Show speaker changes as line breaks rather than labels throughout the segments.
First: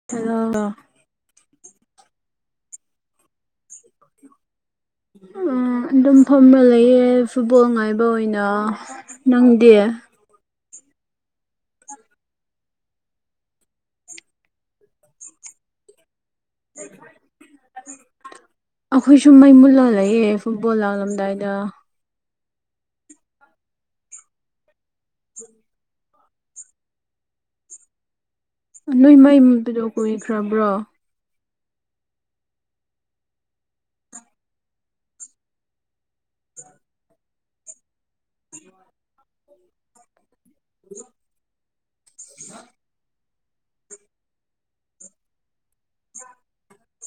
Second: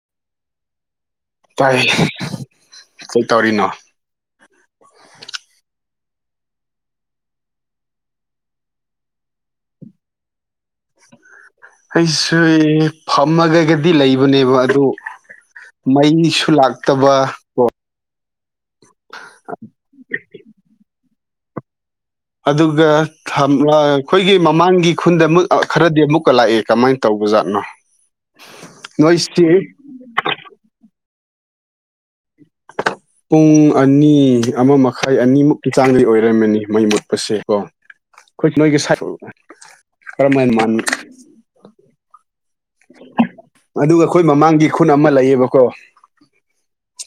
[inaudible]
ꯇꯥꯏ ꯀꯩ ꯇꯧꯔꯤꯅꯣ
ꯎꯝ ꯑꯗꯨꯝ ꯐꯝꯔ ꯂꯩꯌꯦ ꯐꯨꯠꯕꯣꯜ ꯉꯥꯏꯕ ꯑꯣꯏꯅ ꯅꯪꯗꯤ
ꯑꯩꯁꯨ ꯐꯝꯃꯒꯒꯗꯤ ꯂꯩꯕꯅꯦꯕ ꯑꯗꯨ ꯃꯩꯁꯨ ꯂꯥꯛꯇꯕ
ꯑꯩꯈꯣꯏ ꯁꯨ ꯃꯩ ꯃꯨꯠꯂꯒ ꯂꯩꯌꯦ ꯐꯨꯠꯕꯣꯜ ꯂꯥꯛꯂꯝꯗꯥꯏꯗ
ꯑꯗꯨꯒ ꯈꯝꯔ ꯑꯩꯈꯣꯏꯒꯤ ꯃꯃꯥꯡꯒꯤ ꯈꯨꯟꯗ ꯑꯃꯨꯛ ꯈꯔꯗꯤ ꯑꯃꯨꯛꯀ ꯂꯥꯛꯑꯦ ꯀꯃꯥꯏꯅ ꯇꯧꯕꯖꯥꯠꯅꯣ [inaudible]
ꯅꯣꯏ ꯃꯩ
ꯅꯣꯏꯁꯤ
ꯃꯨꯠꯄꯗꯣ ꯀꯨꯏꯈ꯭ꯔꯕ꯭ꯔꯣ
[inaudible] ꯄꯨꯡ ꯑꯅꯤ ꯑꯃ ꯃꯈꯥꯏ ꯑꯅꯤꯃꯨꯛꯀꯤ ꯆꯥꯡꯗꯤ ꯑꯣꯏꯔꯝꯃꯅꯤ ꯃꯩ ꯃꯨꯠꯄꯁꯦ ꯀꯣ ꯑꯩꯈꯣꯏ ꯅꯣꯏꯒꯤ ꯁꯥꯏꯠ ꯀꯔ ꯃꯥꯏ ꯃꯥꯟ
[inaudible]
ꯑꯗꯨꯒ ꯑꯩꯈꯣꯏ ꯃꯃꯥꯡꯒꯤ ꯈꯨꯟ ꯑꯃ ꯂꯩꯌꯦꯕꯀꯣ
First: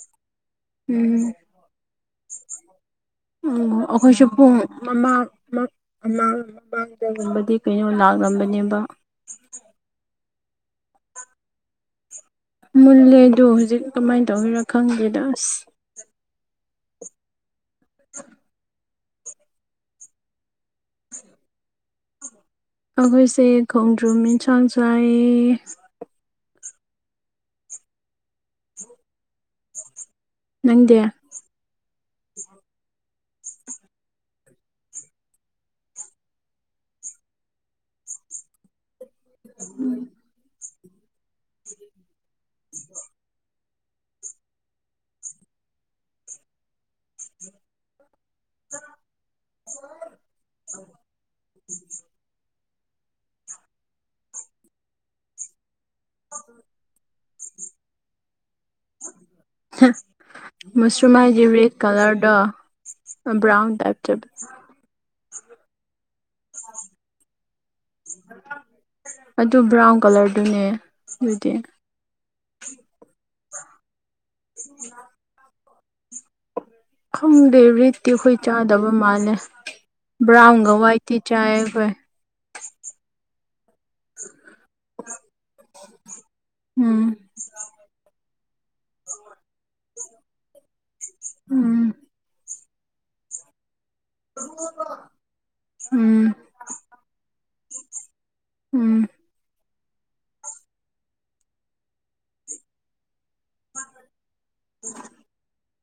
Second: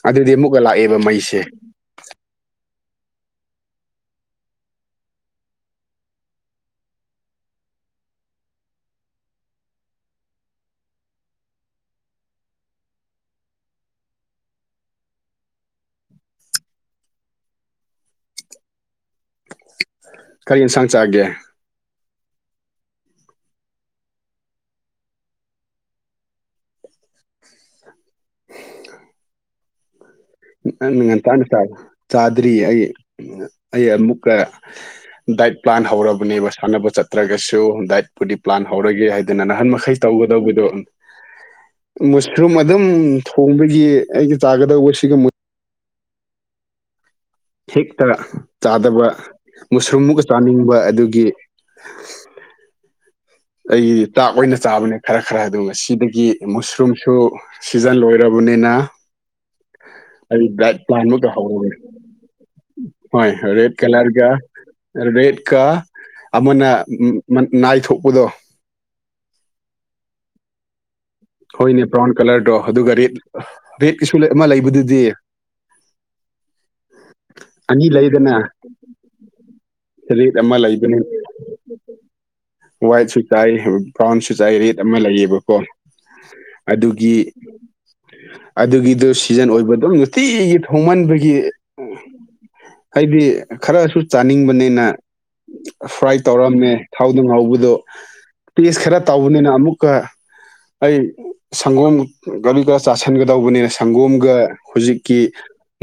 ꯑꯗꯨꯗꯤ ꯑꯃꯨꯛꯀ ꯂꯥꯛꯑꯦꯕ
ꯎꯝ
ꯃꯩꯁꯦ
ꯎꯝ ꯑꯩꯈꯣꯏꯁꯨ ꯄꯨꯡ ꯃꯃꯥꯡ ꯃꯛ ꯥꯑꯃꯥꯡ ꯃꯃꯥꯡꯗꯒꯨꯝꯕꯗꯤ ꯀꯩꯅꯣ ꯂꯥꯛꯂꯝꯕꯅꯦꯕ꯫ ꯃꯨꯜꯂꯦꯗꯨ ꯍꯧꯖꯤꯛ ꯀꯃꯥꯏꯟ ꯇꯧꯒꯤꯔꯥ ꯈꯪꯗꯦꯗ ꯑꯁ [unintelligible]
ꯀꯔꯤ ꯌꯦꯟꯁꯥꯡ ꯆꯥꯒꯦ
ꯑꯈꯣꯏꯁꯦ ꯈꯣꯡꯗ꯭ꯔꯨꯝ ꯏꯟꯁꯥꯡ ꯆꯥꯏꯌꯦ ꯅꯪꯗꯤ
ꯅꯪꯅ ꯉꯟꯇꯥꯅ ꯆꯥꯕ ꯆꯥꯗ꯭ꯔꯤꯌꯦ ꯑꯩ ꯑꯩ ꯑꯃꯨꯛꯀ ꯗꯥꯏꯠ ꯄ꯭ꯂꯥꯟ ꯍꯧꯔꯕꯅꯦꯕ ꯁꯥꯟꯅꯕ ꯆꯠꯇ꯭ꯔꯒꯁꯨ ꯗꯥꯏꯠꯄꯨꯗꯤ ꯄ꯭ꯂꯥꯟ ꯍꯧꯔꯒꯦ ꯍꯥꯏ ꯑꯗꯨꯅ ꯅꯍꯥꯟ ꯃꯈꯩ ꯇꯧꯒꯗꯧꯕꯗꯣ ꯃꯨꯁꯔꯨꯝ ꯑꯗꯨꯝ ꯊꯣꯡꯕꯒꯤ ꯑꯩꯒꯤ ꯆꯥꯒꯗꯧꯕ ꯁꯤꯒ ꯃꯨ ꯍꯦꯛꯇ ꯆꯥꯗꯕ ꯃꯨꯁꯔꯨꯝꯃꯨꯒ ꯆꯥꯅꯤꯡꯕ ꯑꯗꯨꯒꯤ ꯑꯩꯒꯤ ꯇꯥꯛ ꯑꯣꯏꯅ ꯆꯥꯕꯅꯦ ꯈꯔ ꯈꯔ ꯑꯗꯨ ꯉꯁꯤꯗꯒꯤ ꯃꯨꯁꯔꯨꯝꯁꯨ ꯁꯤꯖꯟ ꯂꯣꯏꯔꯕꯅꯤꯅ
ꯍꯥ
ꯑꯩ ꯗꯥꯏꯠ
ꯃꯨꯁꯔꯨꯝ
ꯄ꯭ꯂꯥꯟꯃꯨꯛꯀ
ꯍꯥꯏꯗꯤ
ꯍꯧꯔꯕꯅꯦ
ꯔꯦꯗ ꯀꯂꯔꯗꯣ
ꯍꯣꯏ
ꯕ꯭ꯔꯥꯎꯟ
ꯔꯦꯠ
ꯇꯥꯏꯞ ꯆꯠꯄ
ꯀꯂꯔꯒ ꯔꯦꯠꯀ ꯑꯃꯅ ꯃ ꯅꯥꯏꯊꯣꯛꯄꯗꯣ
ꯑꯗꯨ ꯕ꯭ꯔꯥꯎꯟ ꯀꯂꯔꯗꯨꯅꯦ ꯑꯗꯨꯗꯤ
ꯍꯣꯏꯅꯦ ꯕ꯭ꯔꯥꯎꯟ ꯀꯂꯔꯗꯣ ꯑꯗꯨꯒ ꯔꯦꯠ ꯔꯦꯠꯀꯤꯁꯨ ꯑꯃ ꯂꯩꯕꯗꯨꯗꯤ
ꯈꯪꯗꯦ
ꯑꯅꯤ
ꯔꯤꯠꯇꯤ
ꯂꯩꯗꯅ
ꯑꯩꯈꯣꯏ ꯆꯥꯗꯕ ꯃꯥꯜꯂꯦ
ꯔꯦꯠ ꯑꯃ
ꯕ꯭ꯔꯥꯎꯟꯒ
ꯂꯩꯕꯅꯤ
ꯋꯥꯏꯠꯇꯤ ꯆꯥꯏ ꯑꯩꯈꯣꯏ꯫
ꯋꯥꯏꯠꯁꯨ ꯆꯥꯏ ꯕ꯭ꯔꯥꯎꯟꯁꯨ ꯆꯥꯏ ꯔꯦꯗ ꯑꯃ ꯂꯩꯌꯦꯕꯀꯣ
ꯎꯝ
ꯑꯗꯨꯒꯤ ꯑꯗꯨꯒꯤꯗꯨ ꯁꯤꯖꯟ ꯑꯣꯏꯕꯗꯣ ꯅꯨꯡꯇꯤꯒꯤ ꯊꯣꯡꯃꯟꯕꯒꯤ ꯎꯝ ꯍꯥꯏꯗꯤ ꯈꯔꯁꯨ ꯆꯥꯅꯤꯡꯕꯅꯤꯅ ꯐ꯭ꯔꯥꯏ
ꯎꯝ
ꯇꯧꯔꯝꯃꯦ꯫ ꯊꯥꯎꯗꯣ ꯉꯧꯕꯗꯣ ꯇꯦꯁ
ꯎꯝ
ꯈꯔ ꯇꯧꯕꯅꯤꯅ ꯑꯃꯨꯛ ꯀ ꯑꯩ ꯁꯪꯒꯣꯝ ꯒꯔꯤ ꯀ ꯆꯥꯥꯁꯟꯒꯗꯧꯕꯅꯤꯅ ꯁꯪꯒꯣꯝꯒ ꯍꯨꯖꯤꯛꯀꯤ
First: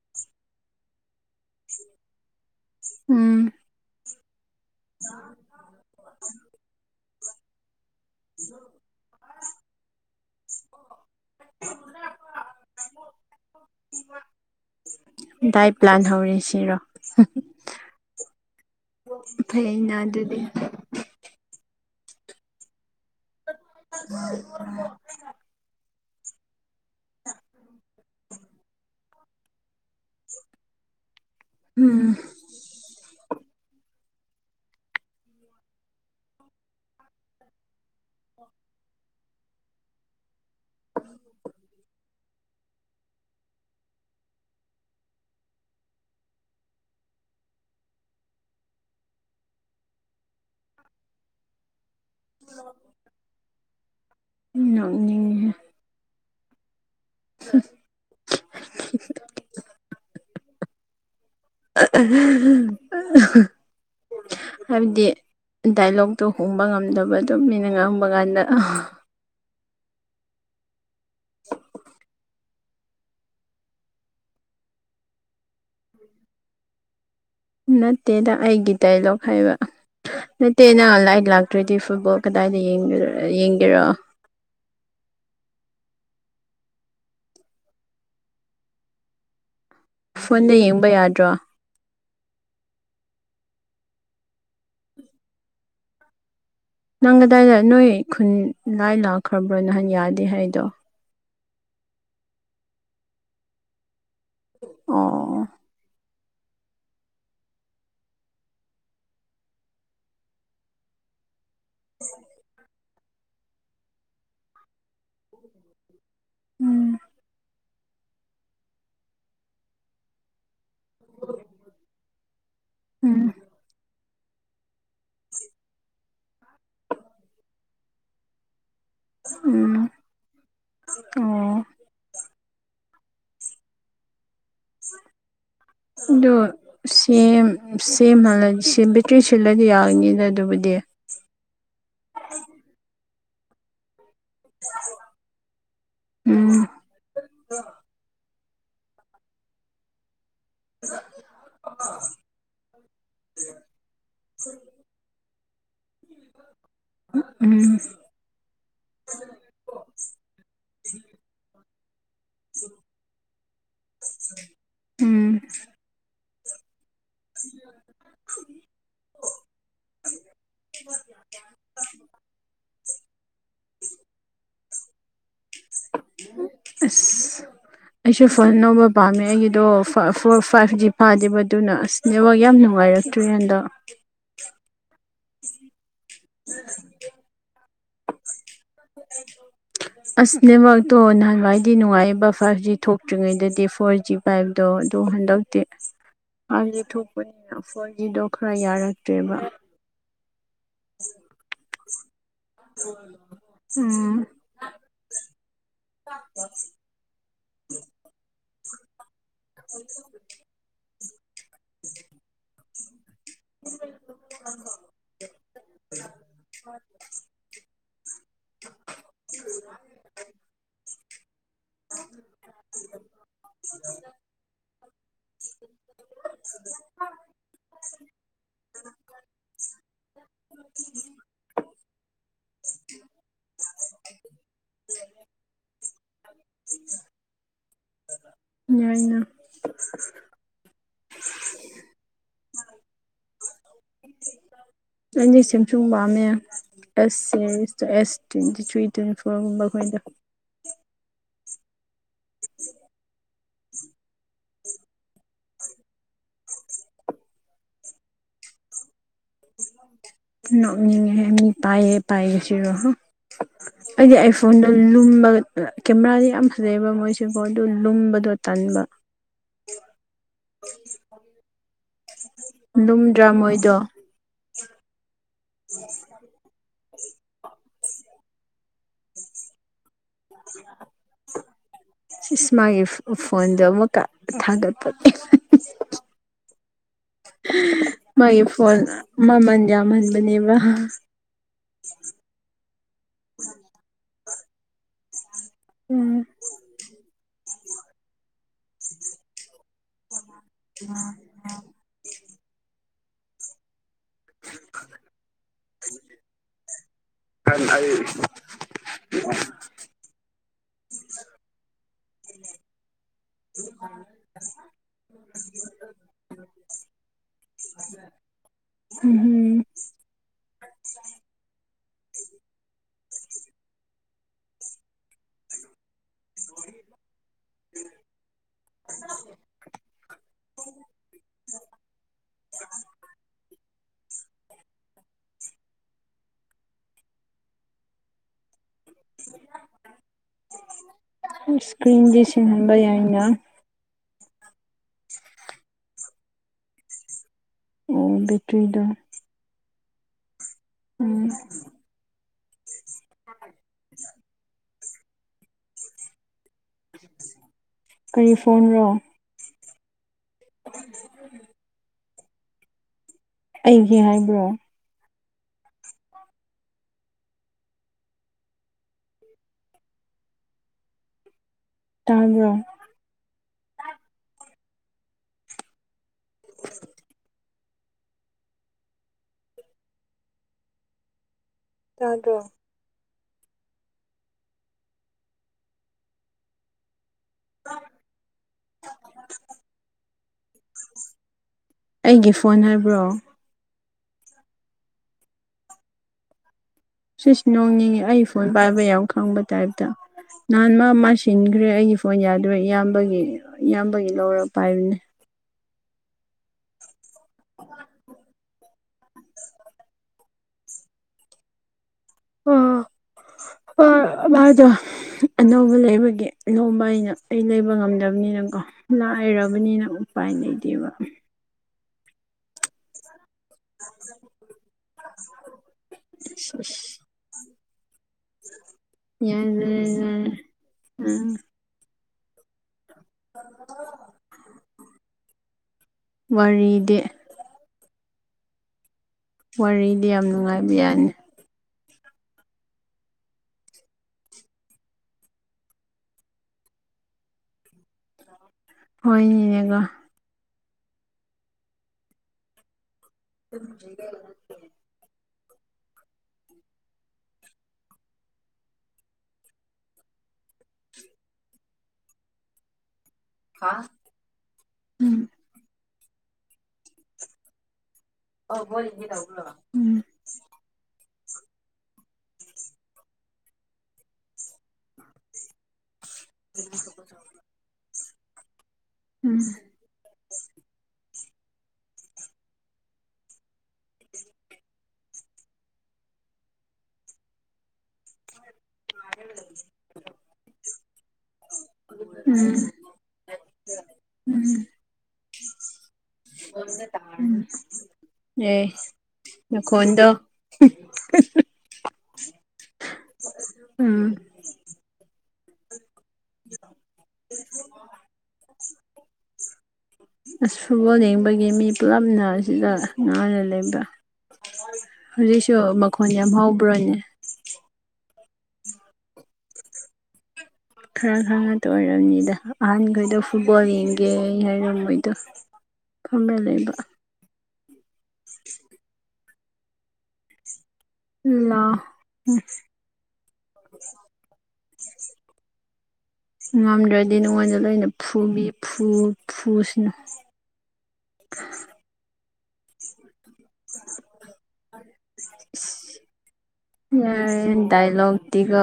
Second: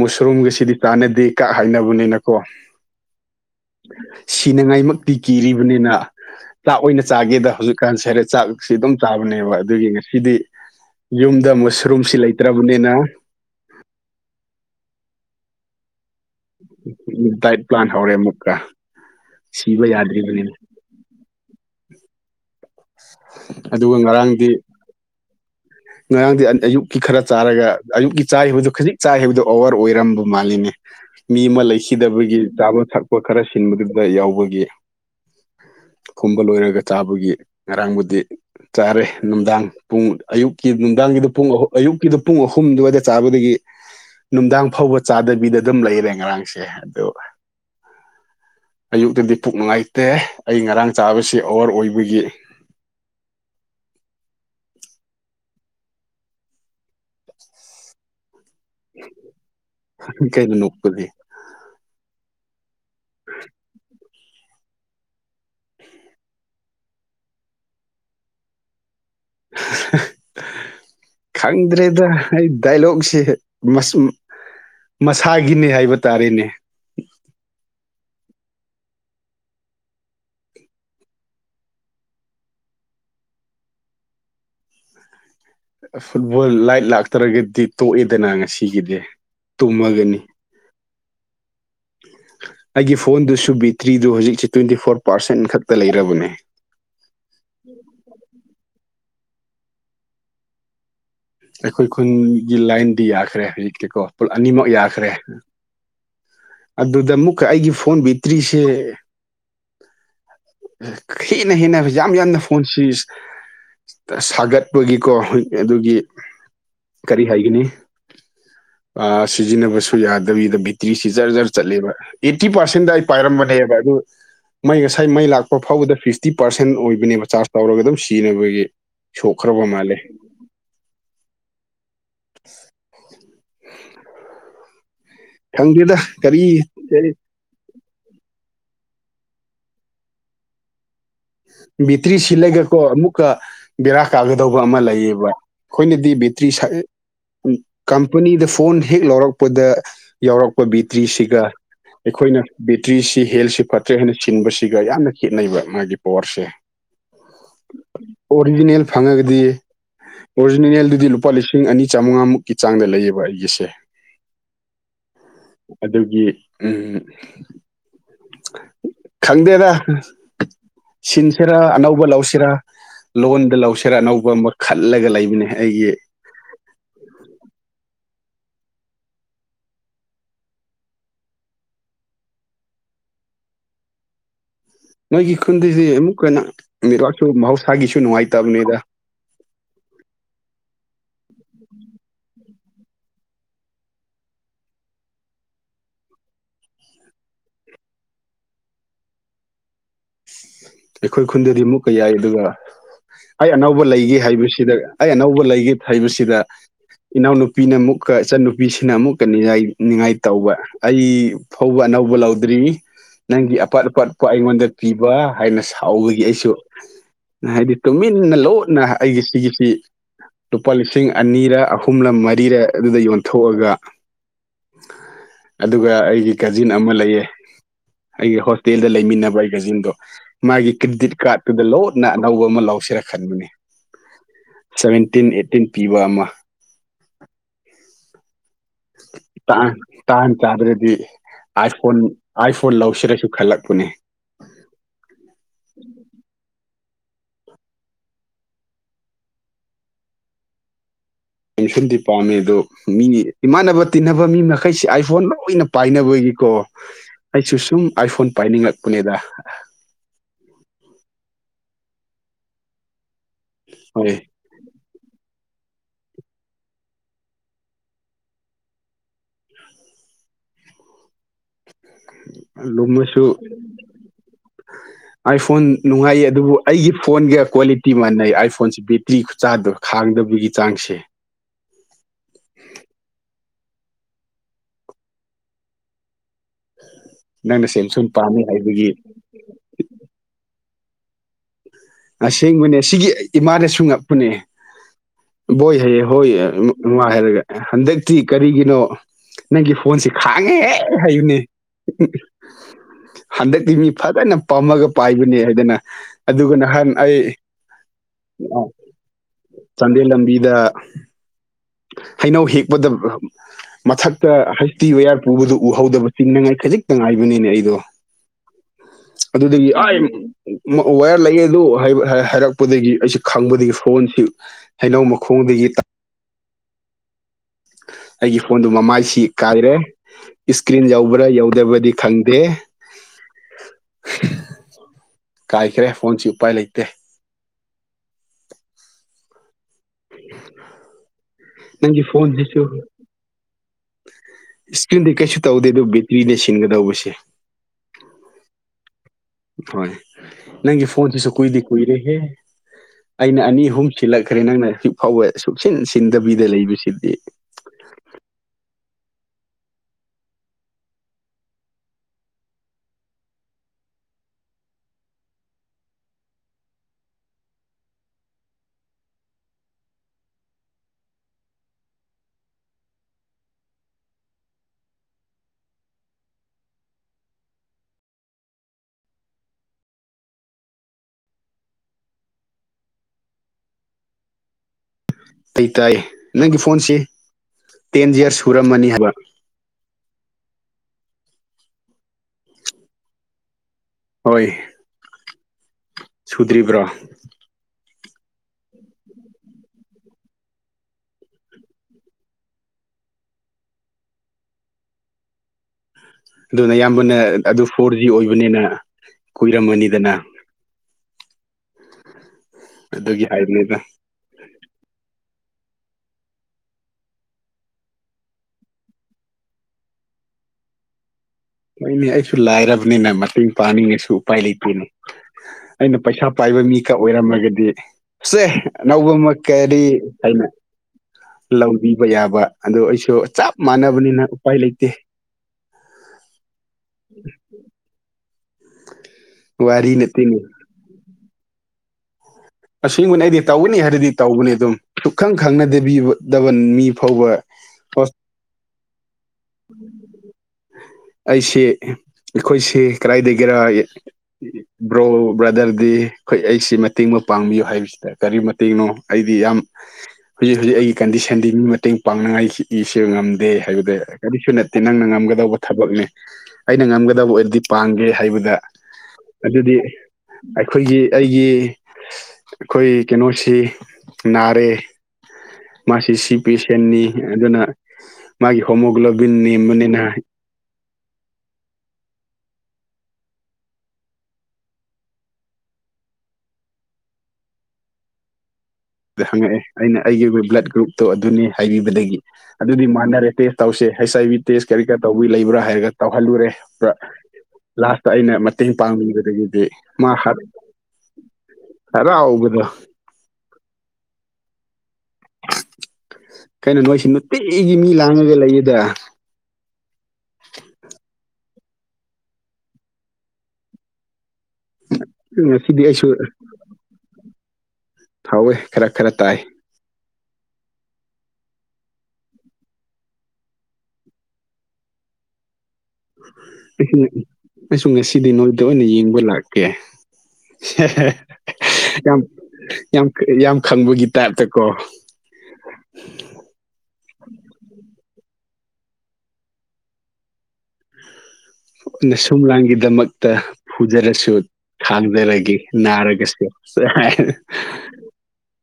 ꯃꯨꯁꯔꯨꯝꯒ ꯁꯤꯗꯤ ꯆꯥꯟꯅꯗꯦ ꯀ ꯍꯥꯏꯅꯕꯅꯤꯅꯀꯣ
ꯎꯝ
ꯁꯤꯅꯉꯥꯏꯃꯛꯇꯤ ꯀꯤꯔꯤꯕꯅꯤꯅ ꯆꯥꯛ ꯑꯣꯏꯅ ꯆꯥꯒꯦꯗ ꯍꯧꯖꯤꯛ ꯀꯥꯟ ꯁꯦꯔꯦ ꯆꯥꯛꯁꯤ ꯑꯗꯨꯝ ꯆꯥꯕꯅꯦꯕ ꯑꯗꯨꯒꯤ ꯉꯁꯤꯗꯤ ꯌꯨꯝꯗ ꯃꯁꯔꯨꯝꯁꯤ ꯂꯩꯇ꯭ꯔꯕꯅꯤꯅ
ꯗꯥꯏ ꯄ꯭ꯂꯥꯟ ꯍꯧꯔꯤ ꯁꯤꯔꯣ [unintelligible]
ꯗꯥꯏꯠ ꯄ꯭ꯂꯥꯟ ꯍꯧꯔꯦ ꯑꯃꯨꯛꯀ
ꯐꯩ
ꯁꯤꯕ
ꯑꯩꯅ ꯑꯗꯨꯗꯤ꯫
ꯌꯥꯗ꯭ꯔꯤꯕꯅꯤꯅ [unintelligible] ꯉꯔꯥꯡꯗꯤ
[unintelligible]
ꯉꯔꯥꯡꯗꯤ ꯑꯟ ꯑꯌꯨꯛꯀꯤ ꯈꯔ ꯆꯥꯔꯒ ꯑꯌꯨꯛꯀꯤ ꯆꯥꯏꯕꯗꯨꯣ ꯈꯖꯤꯛ ꯆꯥꯏ ꯍꯥꯏꯕꯗꯨꯣ ꯑꯋꯥꯔ ꯑꯣꯏꯔꯝꯕ ꯃꯥꯜꯂꯤꯅꯦ ꯃꯤ ꯑꯃ
ꯎꯝ
ꯂꯩꯈꯤꯗꯕꯒꯤ ꯆꯥꯕ ꯊꯛ ꯑꯩꯈꯣꯏ ꯈꯔ ꯁꯤꯟꯕꯗꯨꯗ ꯌꯥꯎꯕꯒꯤ꯫ ꯈꯨꯝꯕ ꯂꯣꯏꯔꯒ ꯆꯥꯕꯒꯤ ꯉꯔꯥꯡꯕꯨꯗꯤ ꯆꯥꯔꯦ ꯅꯨꯡꯗꯥꯡ ꯄꯨꯡ ꯑꯌꯨꯛꯀꯤ ꯅꯨꯡꯗꯥꯡꯒꯤꯗ ꯄꯨꯡ ꯑ ꯑꯌꯨꯛꯀꯤꯗ ꯄꯨꯡ ꯑꯍꯨꯝ ꯑꯗꯨꯋꯥꯏꯗ ꯆꯥꯕꯗꯒꯤ ꯅꯨꯡꯗꯥꯡ ꯐꯥꯎꯕ ꯆꯥꯗꯕꯤꯗ ꯑꯗꯨꯝ ꯂꯩꯔꯦ ꯉꯔꯥꯡꯁꯦ ꯑꯗꯣ ꯑꯌꯨꯛꯇꯗꯤ ꯄꯨꯛ ꯅꯨꯡꯉꯥꯏꯇꯦ ꯑꯩ ꯉꯔꯥꯡ ꯆꯥꯕꯁꯤ ꯑꯋꯥꯔ ꯑꯣꯏꯕꯒꯤ
ꯅꯣꯛꯅꯤꯡꯉꯦꯍꯦ
ꯀꯩꯩꯅ ꯅꯣꯛꯄꯗꯤ
[inaudible] ꯍꯥꯏꯕꯗꯤ ꯗꯥꯏꯂꯣꯛꯇꯣ ꯍꯣꯡꯕ ꯉꯝꯗꯕ ꯑꯗꯨꯝ ꯃꯤꯅ ꯉꯥꯡꯕ ꯀꯥꯟꯗ [unintelligible]
[inaudible] ꯈꯪꯗ꯭ꯔꯦꯗ ꯑꯩ ꯗꯥꯏꯂꯣꯛꯁꯦ ꯃꯁꯨꯝ ꯃꯁꯥꯒꯤꯅꯦ ꯍꯥꯏꯕ ꯇꯥꯔꯦꯅꯦ
ꯅꯠꯇꯦꯗ ꯑꯩꯒꯤ ꯗꯥꯏꯂꯣꯛ ꯍꯥꯏꯕ ꯅꯠꯇꯦꯅ ꯂꯥꯏꯠ ꯂꯥꯛꯇ꯭ꯔꯗꯤ ꯐꯨꯠꯕꯣꯜ ꯀꯗꯥꯏꯗ ꯌꯦꯡꯒꯦ ꯌꯦꯡꯒꯦꯔꯣ
ꯐꯨꯠꯕꯣꯜ ꯂꯥꯏꯠ ꯂꯥꯛꯇ꯭ꯔꯒꯗꯤ ꯇꯣꯛꯑꯦꯗꯅ ꯉꯁꯤꯒꯤꯗꯤ ꯇꯨꯝꯃꯒꯅꯤ
ꯐꯣꯟꯗ ꯌꯦꯡꯕ ꯌꯥꯗ꯭ꯔꯣ
ꯑꯩꯒꯤ ꯐꯣꯟꯗꯨꯁꯨ ꯕꯤꯇ꯭ꯔꯤꯗꯨ ꯍꯧꯖꯤꯛꯁꯦ ꯇ꯭ꯋꯦꯟꯇꯤ ꯐꯣꯔ ꯄꯥꯔꯁꯦꯟ ꯈꯛꯇ ꯂꯩꯔꯕꯅꯦ
ꯅꯪ ꯀꯗꯥꯏꯗ ꯅꯣꯏ ꯈꯨꯟ ꯂꯥꯏ ꯂꯥꯛꯈ꯭ꯔꯕ꯭ꯔꯣ ꯅꯍꯥꯟ ꯌꯥꯗꯦ ꯍꯥꯏꯗꯣ
ꯑꯩꯈꯣꯏ ꯈꯨꯟꯒꯤ ꯂꯥꯏꯟꯗꯤ ꯌꯥꯈ꯭ꯔꯦ ꯍꯧꯖꯤꯛꯇꯤꯀꯣ ꯄꯜ ꯑꯅꯤꯃꯛ ꯌꯥꯈ꯭ꯔꯦ
ꯑꯣ
ꯑꯗꯨꯗ ꯑꯃꯨꯛꯀ ꯑꯩꯒꯤ ꯐꯣꯟ ꯕꯤꯇ꯭ꯔꯤꯁꯦ ꯍꯦꯟꯅ ꯍꯦꯟꯅ ꯌꯥꯝ ꯌꯥꯝꯅ ꯐꯣꯟ ꯁꯤꯁ ꯁꯥꯒꯠꯄꯒꯤꯀꯣ ꯑꯗꯨꯒꯤ
ꯎꯝ
ꯀꯔꯤ ꯍꯥꯏꯒꯅꯤ ꯑꯥ ꯁꯤꯖꯤꯟꯅꯕꯁꯨ ꯌꯥꯗꯕꯤꯗ ꯕꯦꯇ꯭ꯔꯤꯁꯤ ꯖꯔ ꯖꯔ ꯆꯠꯂꯦꯕ ꯑꯦꯠꯇꯤ ꯄꯥꯔꯁꯦꯟꯗ ꯑꯩ
ꯎꯝ
ꯄꯥꯏꯔꯝꯕꯅꯦꯕ ꯑꯗꯨ ꯃꯩ ꯉꯁꯥꯏ ꯃꯩ ꯂꯥꯛꯄ ꯐꯥꯎꯕꯗ ꯐꯤꯐꯇꯤ ꯄꯥꯔꯁꯦꯟ ꯑꯣꯏꯕꯅꯦꯕ ꯆꯥꯔꯖ ꯇꯧꯔꯒ ꯑꯗꯨꯝ ꯁꯤꯟꯖꯤꯟꯅꯕꯒꯤ
ꯎꯝ ꯑꯣ
[inaudible] ꯈꯪꯗꯦꯗ
ꯑꯗꯣ
ꯀꯔꯤ
ꯁꯦꯝ
ꯀꯔꯤ
[unintelligible] ꯕꯦꯇ꯭ꯔꯤ ꯁꯤꯜꯂꯗꯤ ꯌꯥꯒꯅꯤꯗ ꯑꯗꯨꯕꯨꯗꯤ
ꯕꯤꯇ꯭ꯔꯤ ꯁꯤꯂꯦꯒꯀꯣ ꯑꯃꯨꯛꯀ ꯕꯦꯔꯥ ꯀꯥꯒꯗꯧꯕ ꯑꯃ ꯂꯩꯌꯦꯕ ꯑꯩꯈꯣꯏꯅꯗꯤ ꯕꯦꯇ꯭ꯔꯤ
ꯎꯝ
ꯁꯥ ꯀꯝꯄꯅꯤꯗ ꯐꯣꯟ ꯍꯦꯛ ꯂꯧꯔꯛꯄꯗ ꯌꯥꯎꯔꯛ ꯄ ꯕꯤꯇ꯭ꯔꯤꯁꯤꯒ ꯑꯩꯈꯣꯏꯅ ꯕꯦꯇ꯭ꯔꯤꯁꯤ ꯍꯦꯜꯁꯤ ꯐꯠꯇ꯭ꯔꯦ ꯍꯥꯏꯅ ꯁꯤꯟꯕꯁꯤꯒ ꯌꯥꯝꯅ ꯈꯦꯠꯅꯩꯕ ꯃꯥꯒꯤ ꯄꯋꯥꯔꯁꯦ
ꯎꯝ
ꯑꯣꯔꯤꯖꯤꯅꯦꯜ ꯐꯪꯉꯒꯗꯤ ꯑꯣꯔꯤꯖꯤꯅꯦꯜꯗꯨꯗꯤ ꯂꯨꯄꯥ ꯂꯤꯁꯤꯡ ꯑꯅꯤ ꯆꯥꯃꯉꯥꯃꯨꯛꯀꯤ ꯆꯥꯡꯗ ꯂꯩꯌꯦꯕ ꯑꯩꯒꯤꯁꯦ
ꯎꯝ
ꯑꯗꯨꯒꯤ ꯎꯝ
[inaudible]
ꯈꯪꯗꯦꯗ ꯁꯤꯟꯁꯤꯔꯥ ꯑꯅꯧꯕ ꯂꯧꯁꯤꯔꯥ ꯂꯣꯟꯗ ꯂꯧꯁꯤꯔꯥ ꯑꯅꯧꯕ ꯑꯃ ꯈꯜꯂꯒ ꯂꯩꯕꯅꯦ ꯑꯩꯒꯤ
ꯑꯁ ꯑꯩꯁꯨ ꯐꯣꯟ ꯑꯅꯧꯕ ꯄꯥꯝꯃꯦ ꯑꯩꯒꯤꯗꯣ ꯐ ꯐꯣꯔ ꯐꯥꯏꯚ ꯖꯤ ꯐꯥꯗꯦꯕ ꯑꯗꯨꯅ ꯑꯁ ꯅꯦꯋꯥ ꯌꯥꯝ ꯅꯨꯡꯉꯥꯏꯔꯛꯇ꯭ꯔꯦ ꯍꯟꯗꯛ
ꯅꯣꯏꯒꯤ ꯈꯨꯟꯗꯒꯤ ꯑꯃꯨꯛ ꯍꯦꯟꯅ ꯅꯦꯠꯋꯥꯛꯁꯨ ꯃꯍꯧꯁꯥꯒꯤꯁꯨ ꯅꯨꯡꯉꯥꯏꯇꯕꯅꯤꯗ
[inaudible] ꯑꯁ ꯅꯦꯋꯥꯛꯇꯣ ꯅꯍꯥꯟꯋꯥꯏꯗꯤ ꯅꯨꯡꯉꯥꯏꯌꯦꯕ ꯐꯥꯏꯚ ꯖꯤ ꯊꯣꯛꯇ꯭ꯔꯤꯉꯩꯗꯗꯤ ꯐꯣꯔ ꯖꯤ ꯄꯥꯏꯕꯇꯣ ꯑꯗꯨ ꯍꯟꯗꯛꯇꯤ ꯐꯥꯏꯚ ꯖꯤ ꯊꯣꯛꯄꯅꯤꯅ ꯐꯣꯔ ꯖꯤꯗꯣ ꯈꯔ ꯌꯥꯔꯛꯇ꯭ꯔꯦꯕ
ꯑꯩꯈꯣꯏ ꯈꯨꯟꯗꯗꯤ ꯑꯃꯨꯛꯀ ꯌꯥꯏ ꯑꯗꯨꯒ ꯑꯩ ꯑꯅꯧꯕ
ꯎꯝ
ꯂꯩꯒꯦ ꯍꯥꯏꯕꯁꯤꯗ ꯑꯩ ꯑꯅꯧꯕ ꯂꯩꯒꯦ ꯐꯩꯕꯁꯤꯗ ꯏꯅꯥꯎꯅꯨꯄꯤꯅ ꯑꯃꯨꯛꯀ ꯏꯆꯟꯅꯨꯄꯤꯁꯤꯅ ꯑꯃꯨꯛꯀ ꯅꯤꯉꯥꯏ ꯅꯤꯡꯉꯥꯏ ꯇꯧꯕ ꯑꯩ ꯐꯧꯕ ꯑꯅꯧꯕ ꯂꯧꯗ꯭ꯔꯤ ꯅꯪꯒꯤ ꯑꯄꯥꯠ ꯑꯄꯥꯠꯄ ꯑꯩꯉꯣꯟꯗ ꯄꯤꯕ ꯍꯥꯏꯅ ꯁꯥꯎꯕꯒꯤ ꯑꯩꯁꯨ ꯍꯥꯏꯗꯤ ꯇꯨꯃꯤꯟꯅ ꯂꫭꯠꯅ ꯑꯩꯒꯤ ꯁꯤꯒꯤꯁꯤ ꯂꯨꯄꯥ ꯂꯤꯁꯤꯡ ꯑꯅꯤꯔ ꯑꯍꯨꯝꯂ ꯃꯔꯤꯔ ꯑꯗꯨꯗ ꯌꯣꯟꯊꯣꯛꯑꯒ ꯑꯗꯨꯒ ꯑꯩꯒꯤ ꯀꯥꯖꯤꯟ ꯑꯃ ꯂꯩꯌꯦ ꯑꯩꯒꯤ ꯍꯣꯁꯇꯦꯜꯗ ꯂꯩꯃꯤꯟꯅꯕ ꯑꯩ ꯀꯖꯤꯟꯗꯣ ꯃꯥꯒꯤ ꯀ꯭ꯔꯦꯗꯤꯠ ꯀꯥꯔꯗꯠꯇꯨꯗ ꯂꯣꯠꯅ ꯑꯅꯧꯕ ꯑꯃ ꯂꯧꯁꯤꯔ ꯈꯟꯕꯅꯦ ꯁꯚꯦꯟꯇꯤꯟ ꯑꯦꯠꯇꯤꯟ ꯄꯤꯕ ꯑꯃ
ꯌꯥꯏꯅ
ꯇ ꯇꯥꯟ ꯆꯥꯗ꯭ꯔꯗꯤ ꯑꯥꯏ ꯐꯣꯟ ꯑꯥꯏꯐꯣꯟ ꯂꯧꯁꯤꯔꯁꯨ ꯈꯜꯂꯛꯄꯅꯦ
ꯑꯩꯗꯤ ꯁꯦꯝ ꯁꯨꯡ ꯄꯥꯝꯃꯦ ꯑꯦꯁꯦꯇ ꯁꯦꯔꯤꯁꯇꫭꯑꯦꯁ ꯇ꯭ꯋꯦꯟꯇꯤ ꯊ꯭ꯔꯤ ꯇ꯭ꯋꯦꯟꯇꯤ ꯐꯣꯔꯒꯨꯝꯕ ꯃꯈꯣꯏꯗꯣ
ꯄꯦꯟꯁꯟ ꯗꯤꯄꯥꯔꯃꯦꯟꯗꯣ ꯃꯤ ꯏꯃꯥꯟꯅꯕ ꯇꯤꯟꯅꯕ ꯃꯤ ꯃꯈꯩꯁꯤ ꯑꯥꯏꯐꯣꯟ ꯂꯣꯏꯅ ꯄꯥꯏꯅꯕꯒꯤꯀꯣ ꯑꯩꯁꯨ ꯁꯨꯝ ꯑꯥꯏꯐꯣꯟ ꯄꯥꯏꯅꯤꯡꯂꯛꯄꯅꯦꯗ
ꯅꯣꯛꯅꯤꯡꯉꯦ ꯃꯤ ꯄꯥꯏꯌꯦ ꯄꯥꯏꯔꯁꯨ
ꯍꯣꯏ
ꯑꯩꯗꯤ ꯑꯩ ꯐꯣꯟꯗꯨ ꯂꯨꯝꯕ ꯀꯦꯃꯦꯔꯥꯗꯤ ꯌꯥꯝ ꯐꯖꯩꯑꯕ ꯃꯣꯏꯁꯤ ꯐꯣꯟꯗꯨ ꯂꯨꯝꯕꯗꯣ ꯇꯟꯕ
ꯂꯨꯝꯃꯁꯨ
ꯂꯨꯝꯗ꯭ꯔ ꯃꯣꯏꯗꫭ
ꯑꯥꯏ ꯐꯣꯟ ꯅꯨꯡꯉꯥꯏꯌꯦ ꯑꯗꯨꯕꯨ ꯑꯩꯒꯤ ꯐꯣꯟꯒ ꯀ꯭ꯋꯥꯂꯤ ꯇꯤ ꯃꯥꯟꯅꯩ ꯑꯥꯏꯐꯣꯟꯁꯦ ꯕꯦꯇ꯭ꯔꯤ ꯈꯨꯠꯆꯥꯗꯣ ꯈꯥꯡꯗꯕꯒꯤ ꯆꯥꯡꯁꯦ
ꯏꯁ ꯏꯁ ꯃꯥꯒꯤ ꯐꯣꯟꯗꯣ ꯑꯃꯨꯛꯀ ꯊꯥꯒꯠꯄ
ꯅꯪꯅ ꯁꯦꯝꯁꯨꯡ ꯄꯥꯝꯃꯤ
ꯃꯥꯒꯤ ꯐꯣꯟ
ꯍꯥꯏꯕꯒꯤ
ꯃꯃꯜ ꯌꯥꯝꯍꯟꯕꯅꯦꯕ
ꯑꯁꯦꯡꯕꯅꯦ ꯁꯤꯒꯤ ꯏꯃꯥꯗꯁꯨ ꯉꯛꯄꯅꯦ ꯕꯣꯏ ꯍꯌꯦ
ꯎꯝ
ꯍꯣꯏ ꯑꯗꯨꯃꯥꯏ ꯍꯥꯏꯔꯒ ꯍꯟꯗꯛꯇꯤ ꯀꯔꯤꯒꯤꯅꯣ ꯅꯪꯒꯤ ꯐꯣꯟꯁꯤ ꯈꯥꯡꯉꯦꯍꯦ ꯍꯥꯏꯕꯅꯦ ꯍꯟꯗꯛꯇꯤ ꯃꯤ ꯐꯖꯅ ꯄꯝꯃꯒ ꯄꯥꯏꯕꯅꯦ ꯍꯥꯏꯗꯅ ꯑꯍꯟ ꯑꯩ ꯆꯥꯟꯗꯦꯜ ꯂꯝꯕꯤꯗ ꯍꯩꯅꯧ ꯍꯦꯛꯄꯗ ꯃꯊꯛꯇ ꯍꯩꯁꯇꯤ ꯋꯌꯥꯔ ꯄꯨꯕꯗꯨ ꯎꯍꯧꯗꯕ ꯆꯤꯡꯅꯉꯥꯏ ꯈꯖꯤꯛꯇ ꯉꯥꯏꯕꯅꯤꯅꯦ ꯑꯩꯗꯣ ꯑꯗꯨꯗꯒꯤ
ꯎꯝ
ꯑ ꯋꯌꯥꯔ ꯂꯩꯌꯦ ꯑꯗꯨ ꯍꯥꯏꯔꯛꯄꯗꯒꯤ ꯑꯩꯁꯤ ꯈꯪꯕꯗꯒꯤ ꯐꯣꯟꯁꯤ ꯍꯩꯅꯧ ꯃꯈꯣꯡꯗꯒꯤ ꯑꯩꯒꯤ ꯐꯣꯟꯗꯨ ꯃꯃꯥꯏꯁꯤ ꯀꯥꯏꯔꯦ ꯏꯁꯀ꯭ꯔꯤꯟ ꯌꯧꯕ꯭ꯔꯥ ꯌꯧꯗꯕꯗꯤ ꯈꯪꯗꯦ ꯀꯥꯏꯈ꯭ꯔꯦ ꯐꯣꯟꯁꯤ ꯎꯄꯥꯏ ꯂꯩꯇꯦ ꯅꯪꯒꯤ
ꯏꯁꯀ꯭ꯔꯤꯟꯗꯤ
ꯐꯣꯟꯁꯤꯁꯨ
ꯁꯤꯟꯍꯟꯕ ꯌꯥꯏꯅ
ꯏꯁꯀ꯭ꯔꯤꯟꯗꯤ ꯀꯩꯁꯨ ꯇꯧꯗꯦ ꯑꯗꯨ ꯕꯦꯇ꯭ꯔꯤꯅꯦ ꯁꯤꯟꯒꯗꯧꯕꯁꯦ
ꯑꯣ ꯕꯤꯇ꯭ꯔꯤꯗꫭ
ꯍꯣꯏ ꯅꯪꯒꯤ ꯐꯣꯟ ꯗꯨꯁꯨ
ꯎꯝ
ꯀꯨꯏꯗꯤ ꯀꯨꯏꯔꯦ ꯍꯦ ꯑꯩꯅ ꯑꯅꯤ ꯑꯍꯨꯝ ꯁꯤꯜꯂꯛꯈ꯭ꯔꯦ ꯅꯪꯅ ꯍꯧꯖꯤꯛ ꯐꯥꯎꯕ ꯁꯨꯛꯆꯟ ꯁꯤꯟꯗꯕꯤꯗ ꯂꯩꯕꯁꯤꯗꯤ
ꯀꯔꯤ ꯐꯣꯟꯔꯣ [inaudible] ꯑꯩꯒꯤ ꯍꯥꯏꯕ꯭ꯔꯣ ꯇꯥꯕ꯭ꯔꯣ ꯇꯗ꯭ꯔꯣ
ꯑꯩ ꯇꯥꯏ ꯅꯪꯒꯤ ꯐꯣꯟꯁꯤ ꯇꯦꯟ ꯏꯌꯥꯔꯁ ꯁꯨꯔꯝꯃꯅꯤ ꯍꯥꯏꯕ
ꯑꯩꯒꯤ ꯐꯣꯟ ꯍꯥꯏꯕ꯭ꯔꯣ
ꯍꯣꯏ ꯁꯨꯗ꯭ꯔꯤꯕ꯭ꯔꯣ
ꯏꯁ ꯅꯣꯡꯅꯤꯡꯉꯦ ꯑꯩ ꯐꯣꯟ ꯄꯥꯏꯕ ꯌꯥꯝ ꯈꯪꯕꯩ ꯇꯥꯏꯞꯇ ꯅꯍꯥꯟ ꯃꯥ ꯃꯥ ꯁꯤꯟꯒ꯭ꯔꯦ ꯑꯩꯒꯤ ꯐꯣꯟ ꯌꯥꯗ꯭ꯔꯦ ꯏꯌꯥꯝꯕꯒꯤ ꯏꯌꯥꯝꯕꯒꯤ ꯂꯧꯔꯒ ꯄꯥꯏꯕꯅꯦ
ꯑꯗꯨꯅꯌꯥꯝꯕꯅ ꯑꯗꯨ ꯐꯣꯔ ꯖꯤ ꯑꯣꯏꯕꯅꯤꯅ ꯀꯨꯏꯔꯝꯃꯅꯤꯗꯅ ꯑꯗꯨꯒꯤ ꯍꯥꯏꯕꯅꯤꯗ
[unintelligible] ꯑꯅꯧꯕ ꯂꯩꯕꯒꯤ ꯂꯧꯕ ꯑꯩꯅ ꯑꯩ ꯂꯩꯕ ꯉꯝꯗꯝꯅꯤꯅꯀꯣ ꯂꯥꯏꯔꯕꯅꯤꯅ ꯎꯄꯥꯏ ꯂꯩꯇꯦꯕ
ꯍꯣꯏꯅꯦ ꯑꯩꯁꯨ ꯂꯥꯏꯔꯕꯅꯤꯅ ꯃꯇꯦꯡ ꯄꯥꯅꯤꯡꯉꯁꯨ ꯎꯄꯥꯏ ꯂꯩꯇꯦꯅꯦ ꯑꯩꯅ ꯄꯩꯁꯥ ꯄꯥꯏꯕ ꯃꯤꯀ ꯑꯣꯏꯔꯝꯃꯒꯗꯤ ꯁꯦ ꯑꯅꯧꯕꯃ
ꯌꯥꯔꯦ
ꯀꯔꯤ
ꯌꯥꯔꯦ
ꯍꯥꯏꯅ
ꯎꯝ
ꯂꯧꯕꯤꯕ ꯌꯥꯕ ꯑꯗꯣ ꯑꯩꯁꯨ ꯆꯞ ꯃꯥꯟꯅꯕꯅꯤꯅ ꯎꯄꯥꯏ ꯂꯩꯇꯦ
ꯋꯥꯔꯤꯗꯤ
[inaudible] ꯋꯥꯔꯤ
ꯋꯥꯔꯤꯗꯤ ꯌꯥꯝ
ꯅꯠꯇꯦꯅꯦ
ꯅꯨꯡꯉꯥꯏꯕ ꯌꯥꯏꯅꯦ
ꯑꯁꯦꯡꯅꯦ ꯑꯩꯗꯤ ꯇꯧꯒꯅꯤ ꯍꯥꯏꯔꯗꯤ ꯇꯧꯕꯅꯤ ꯑꯗꯨꯝ ꯁꯨꯈꯪ ꯈꯪꯅꯗꯕꯤ ꯗꯕ ꯃꯤ ꯐꯥꯎꯕ ꯍꯣꯁ
ꯍꯣꯏꯅꯦꯅꯦꯒ
ꯑꯩꯁꯦ ꯑꯩꯈꯣꯏꯁꯦ ꯀꯗꯥꯏꯗꯒꯤꯔ ꯕ꯭ꯔꯣ ꯕ꯭ꯔꯥꯗꯔꯗꯤ ꯑꯩꯈꯣꯏ ꯑꯩꯁꯤ ꯃꯇꯦꯡ ꯄꯥꯡꯕꯤꯌꯨ ꯍꯥꯏꯕꯁꯤꯗ ꯀꯔꯤ ꯃꯇꯦꯡꯅꯣ ꯑꯩꯗꯤ ꯌꯥꯝ ꯍꯧꯖꯤ ꯍꯧꯖꯤ ꯑꯩꯒꯤ ꯀꯟꯗꯤꯁꯟꯗꯤ ꯃꯤ ꯃꯇꯦꯡ ꯄꯥꯡꯅꯤꯡꯉꯥꯏ [unintelligible] ꯉꯝ ꯗꯦ ꯍꯥꯏꯕꯗꯤ ꯀꯔꯤꯁꯨ ꯅꯠꯇꯦ ꯅꯪꯅ
ꯎꯝ
ꯉꯝꯒꯗꯧꯕ ꯊꯕꯛꯅꯦ ꯑꯩꯅ ꯉꯝꯒꯗꯕ ꯑꯣꯏꯔꯗꯤ ꯄꯥꯡꯒꯦ ꯍꯥꯏꯕꯗ ꯑꯗꯨꯗꯤ
ꯎꯝ
ꯑꯩꯈꯣꯏꯒꯤ ꯑꯩꯒꯤ ꯑꯩꯈꯣꯏ ꯀꯩꯅꯣꯁꯤ ꯅꯥꯔꯦ ꯃꯥꯁꯤ ꯁꯤ ꯄꯦꯁꯦꯟꯅꯤ ꯑꯗꯨꯅ ꯃꯥꯒꯤ ꯍꯣꯃꯣꯒ꯭ꯂꯣꯕꯤꯟ
ꯎꯝ
ꯅꯦꯝꯕꯅꯤꯅ ꯍꯪꯉꯛꯑꯦ ꯑꯩꯅ ꯑꯩꯒꯤ ꯑꯣꯏ ꯕ꯭ꯂꯗ ꯒ꯭ꯔꯨꯞꯇꯣ ꯑꯗꯨꯅꯤ ꯍꯥꯏꯕꯤꯕꯗꯒꯤ
ꯎꯝ
ꯑꯗꯨꯗꯤ ꯃꯥꯟꯅꯔꯦ ꯇꯦꯁ ꯇꯧꯁꯦ H I V
um
test ꯀꯔꯤ ꯀꯥ ꯇꯧꯕꯤ ꯂꯩꯕ꯭ꯔꯥ ꯍꯥꯏꯔꯒ ꯇꯧꯍꯜꯂꯨꯔꯦ ꯇ ꯂꯥꯁꯇ ꯑꯩꯅ
ꯑꯦ
ꯃꯇꯦꯡ ꯄꯥꯡꯕꯤꯕꯗꯒꯤꯗꯤ ꯃꯥ
ꯅꯈꯣꯟꯗꯣ
ꯍꯥ ꯍꯔꯥꯎꯕꯗꯣ
ꯎꯝ
ꯀꯩꯅꯣ ꯅꯣꯏꯁꯤ ꯅꯨꯇꯤꯒꯤ ꯃꯤ ꯂꯥꯡꯉꯒ ꯂꯩꯌꯦꯗ
ꯑꯁ ꯐꯨꯠꯕꯣꯜ ꯌꯦꯡꯕꯒꯤ ꯃꯤ ꯄꯨꯜꯂꯞꯅ ꯑꯁꯤꯗ ꯉꯥꯏꯅ ꯂꯩꯕꯗ ꯍꯧꯖꯤꯛꯁꯨ
ꯉꯁꯤꯗꯤ ꯑꯩꯁꯨ
ꯃꯈꯣꯟ ꯌꯥꯝ ꯍꯧꯕ꯭ꯔꯣꯅꯦ
ꯍꯥꯎꯋꯦ ꯈꯔ ꯈꯔ ꯇꯥꯏ
ꯈꯔ ꯈꯔ ꯉꯛꯇ ꯑꯣꯏꯔꯝꯅꯤꯗ ꯑꯍꯟꯈꯣꯏꯗꯣ ꯐꯨꯠꯕꯣꯜ ꯌꯦꯡꯒꯦ ꯍꯥꯏꯔꯝꯕꯣꯏꯗꯣ
[unintelligible] ꯑꯩꯁꯨ ꯉꯁꯤꯗꯤ ꯅꯣꯏꯗ ꯑꯣꯏꯅ ꯌꯦꯡꯕ ꯂꯥꯛꯀꯦ
ꯎꯝ ꯂꯥꯎ
ꯌꯥꯝ ꯌꯥꯝ ꯌꯥꯝ ꯈꯪꯕꯒꯤ ꯇꯥꯏꯞꯇꯀꯣ
ꯉꯝꯗ꯭ꯔꯗꯤ ꯅꯉꯣꯟꯗ ꯂꯣꯏꯅ ꯐꯨꯕꯤ ꯐꯨ ꯐꯨꯁꯅꯨ
ꯅꯁꯨꯝꯂꯥꯡꯒꯤꯗꯃꯛꯇ ꯐꯨꯖꯔꯁꯨ ꯈꯥꯡꯖꯔꯒꯦ ꯅꯥꯔꯒꯁꯨ
ꯇꯤꯀꯣ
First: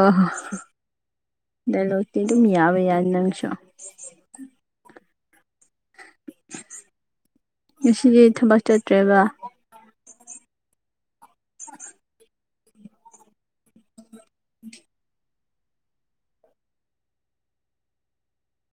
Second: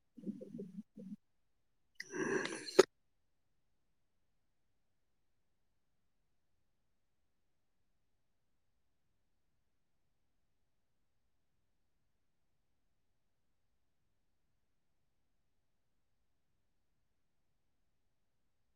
ꯗꯥꯏꯂꯣꯒꯇꯤ ꯑꯗꯨꯝ ꯌꯥꯕ ꯌꯥꯅꯤ ꯅꯪꯁꯨ ꯉꯁꯤꯗꯤ ꯊꯕꯛ ꯆꯠꯇ꯭ꯔꯦꯕ